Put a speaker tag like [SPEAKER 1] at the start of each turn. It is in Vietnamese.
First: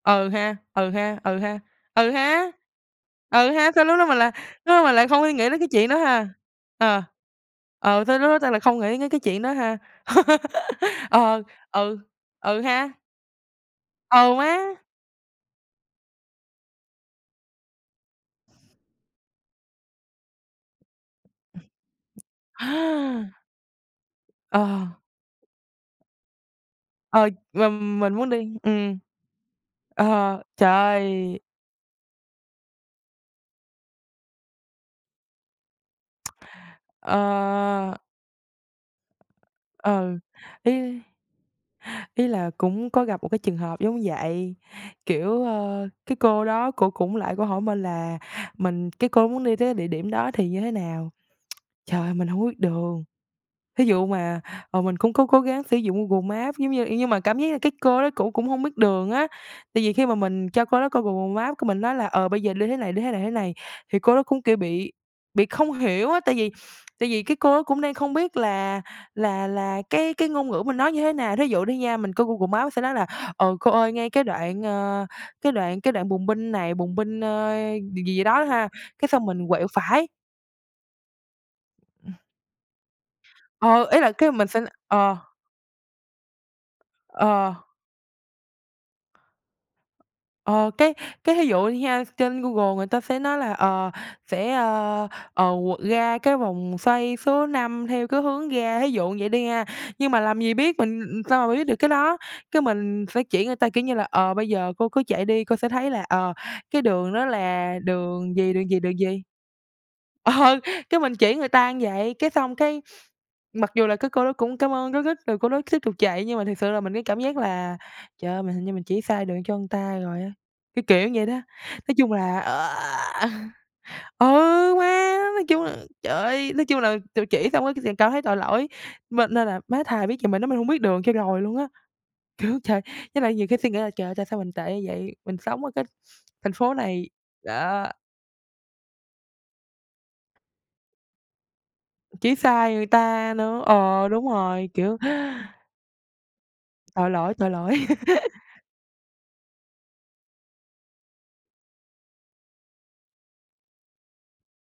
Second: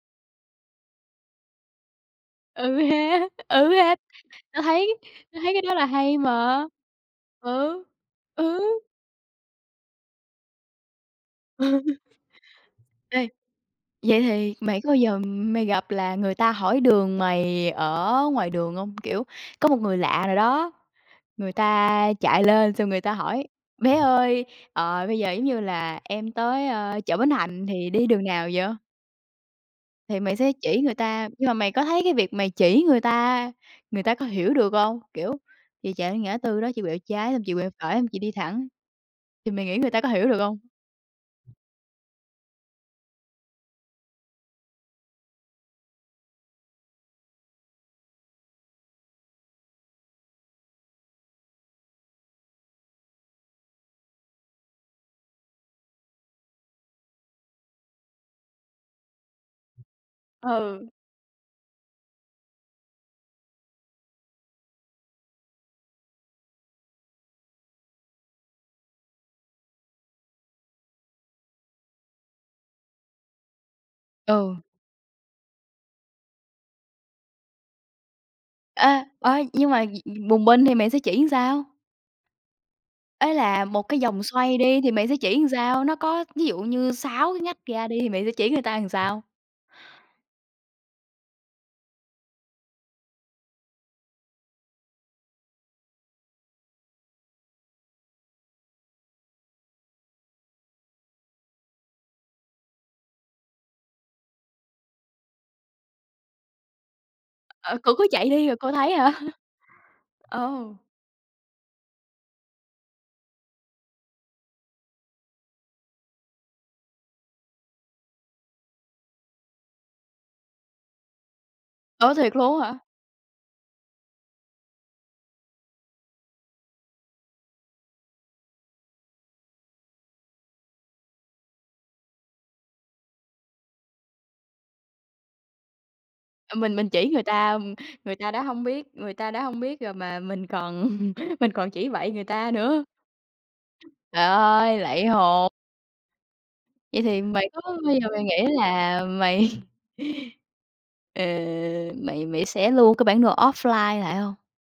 [SPEAKER 1] Ừ ha, ừ ha, ừ ha, ừ ha,
[SPEAKER 2] Ừ ha,
[SPEAKER 1] ừ
[SPEAKER 2] ừ
[SPEAKER 1] ha, sao
[SPEAKER 2] ha,
[SPEAKER 1] lúc đó mình lại
[SPEAKER 2] tao
[SPEAKER 1] lúc đó mình
[SPEAKER 2] thấy
[SPEAKER 1] lại không suy
[SPEAKER 2] tao
[SPEAKER 1] nghĩ
[SPEAKER 2] thấy
[SPEAKER 1] đến
[SPEAKER 2] cái
[SPEAKER 1] cái
[SPEAKER 2] đó là
[SPEAKER 1] chuyện đó
[SPEAKER 2] hay
[SPEAKER 1] ha?
[SPEAKER 2] mà.
[SPEAKER 1] Ờ,
[SPEAKER 2] Ừ,
[SPEAKER 1] ờ, sao lúc đó tao lại
[SPEAKER 2] ừ.
[SPEAKER 1] không nghĩ đến cái cái chuyện đó ha? Ờ, ừ, ừ ha.
[SPEAKER 2] Ê, vậy
[SPEAKER 1] Ờ,
[SPEAKER 2] thì
[SPEAKER 1] má.
[SPEAKER 2] mày có bao giờ mày gặp là người ta hỏi đường mày ở ngoài đường hông? Kiểu, có một người lạ nào đó, người
[SPEAKER 1] Ừm.
[SPEAKER 2] ta chạy lên xong người ta
[SPEAKER 1] À.
[SPEAKER 2] hỏi: "Bé ơi,
[SPEAKER 1] Ờ.
[SPEAKER 2] ờ, bây giờ giống như là em tới, ơ, chợ
[SPEAKER 1] Ờ,
[SPEAKER 2] Bến Thành
[SPEAKER 1] mà
[SPEAKER 2] thì đi
[SPEAKER 1] mình
[SPEAKER 2] đường
[SPEAKER 1] muốn
[SPEAKER 2] nào
[SPEAKER 1] đi,
[SPEAKER 2] vậy?"
[SPEAKER 1] ừm.
[SPEAKER 2] Thì mày
[SPEAKER 1] Ờ,
[SPEAKER 2] sẽ
[SPEAKER 1] trời
[SPEAKER 2] chỉ người ta,
[SPEAKER 1] ơi.
[SPEAKER 2] nhưng mà mày có thấy cái việc mày chỉ người ta, người ta có hiểu được hông? Kiểu: "Chị chạy đến ngã tư đó, chị quẹo
[SPEAKER 1] Ờ
[SPEAKER 2] trái, xong chị quẹo phải, xong chị đi thẳng", thì mày nghĩ người ta có
[SPEAKER 1] Ừ,
[SPEAKER 2] hiểu được hông?
[SPEAKER 1] ý Ý là cũng có gặp một cái trường hợp giống vậy, kiểu, ơ, cái cô đó cổ cũng lại cổ hỏi mình là mình cái cô muốn đi tới cái địa điểm đó thì như thế nào. Trời ơi, mình hông có biết đường. Thí dụ mà, ờ, mình cũng có cố gắng sử dụng Google Maps giống như ê, nhưng mà cảm giác là cái cô đó cổ cũng hông biết đường á, tại vì khi mà mình cho cô
[SPEAKER 2] Ừ.
[SPEAKER 1] đó coi Google Maps, cái mình nói là: "Ờ, bây giờ đi thế này, đi thế này, thế này." Thì cô đó cũng, kiểu, bị bị không hiểu á, tại vì tại vì cái cô đó cũng đang không biết là là là cái cái ngôn ngữ mình nói như thế nào, thí dụ đi nha, mình coi Google Maps sẽ nói là: "Ờ, cô ơi, ngay cái
[SPEAKER 2] Ừ.
[SPEAKER 1] đoạn, ờ, cái đoạn cái đoạn bùng binh này, bùng binh, ơ, gì gì đó ha,
[SPEAKER 2] Ê,
[SPEAKER 1] cái xong
[SPEAKER 2] ơ,
[SPEAKER 1] mình quẹo
[SPEAKER 2] nhưng mà gì
[SPEAKER 1] phải."
[SPEAKER 2] bùng binh thì mày sẽ chỉ sao?
[SPEAKER 1] Ừm.
[SPEAKER 2] Ý là một
[SPEAKER 1] Ờ,
[SPEAKER 2] cái
[SPEAKER 1] ý là
[SPEAKER 2] vòng
[SPEAKER 1] cái mình
[SPEAKER 2] xoay
[SPEAKER 1] sẽ
[SPEAKER 2] đi, thì mày sẽ
[SPEAKER 1] ờ.
[SPEAKER 2] chỉ làm sao? Nó có, ví dụ như, 6 cái
[SPEAKER 1] Ờ.
[SPEAKER 2] ngách ra đi, thì mày sẽ chỉ người ta làm sao?
[SPEAKER 1] Ờ, cái cái thí dụ đi ha, trên Google người ta sẽ nói là, ờ, sẽ, ơ, ờ, qu ra cái vòng xoay số 5 theo cái hướng ra, thí dụ vậy đi ha, nhưng mà làm gì biết mình, ừm, sao mà biết được cái đó, cái, mình sẽ chỉ người ta kiểu như là: "Ờ, bây giờ cô cứ chạy đi, cô sẽ thấy là, ờ, cái đường đó là
[SPEAKER 2] Ờ, cổ cứ chạy
[SPEAKER 1] đường
[SPEAKER 2] đi
[SPEAKER 1] gì,
[SPEAKER 2] rồi
[SPEAKER 1] đường
[SPEAKER 2] cô
[SPEAKER 1] gì,
[SPEAKER 2] thấy
[SPEAKER 1] đường
[SPEAKER 2] hả?
[SPEAKER 1] gì." Ờ,
[SPEAKER 2] Ồ.
[SPEAKER 1] cái mình chỉ người ta như vậy, cái xong cái mặc dù là cái cô đó cũng cám ơn rối rít rồi cô đó tiếp tục chạy nhưng mà thiệt sự là mình, cái cảm giác là, trời ơi, mình hình như mình chỉ sai đường cho người ta rồi á, cái kiểu vậy đó. Nói chung
[SPEAKER 2] Ủa, thiệt
[SPEAKER 1] là,
[SPEAKER 2] luôn á hả?
[SPEAKER 1] ừ, má, nói chung là, trời ơi, nói chung là tự chỉ xong cái liền cảm thấy tội lỗi, m nên là, má, thà biết vậy mình nói mình hông biết đường cho rồi luôn á. Kiểu, trời, với lại nhiều khi suy nghĩ là trời ơi tại sao mình tệ như vậy, mình sống ở cái thành
[SPEAKER 2] À,
[SPEAKER 1] phố
[SPEAKER 2] mình mình
[SPEAKER 1] này
[SPEAKER 2] chỉ người ta, ừm,
[SPEAKER 1] đó.
[SPEAKER 2] người ta đã hông biết người ta đã hông biết rồi mà mình còn mình còn chỉ bậy người
[SPEAKER 1] Chỉ
[SPEAKER 2] ta
[SPEAKER 1] sai
[SPEAKER 2] nữa.
[SPEAKER 1] người ta nữa, ờ,
[SPEAKER 2] Trời
[SPEAKER 1] đúng rồi,
[SPEAKER 2] ơi,
[SPEAKER 1] kiểu.
[SPEAKER 2] lạy hồn! Vậy
[SPEAKER 1] Tội
[SPEAKER 2] thì
[SPEAKER 1] lỗi,
[SPEAKER 2] mày
[SPEAKER 1] tội
[SPEAKER 2] có
[SPEAKER 1] lỗi.
[SPEAKER 2] bao giờ mày nghĩ là mày ờ, mày mày sẽ lưu cái bản đồ offline lại hông?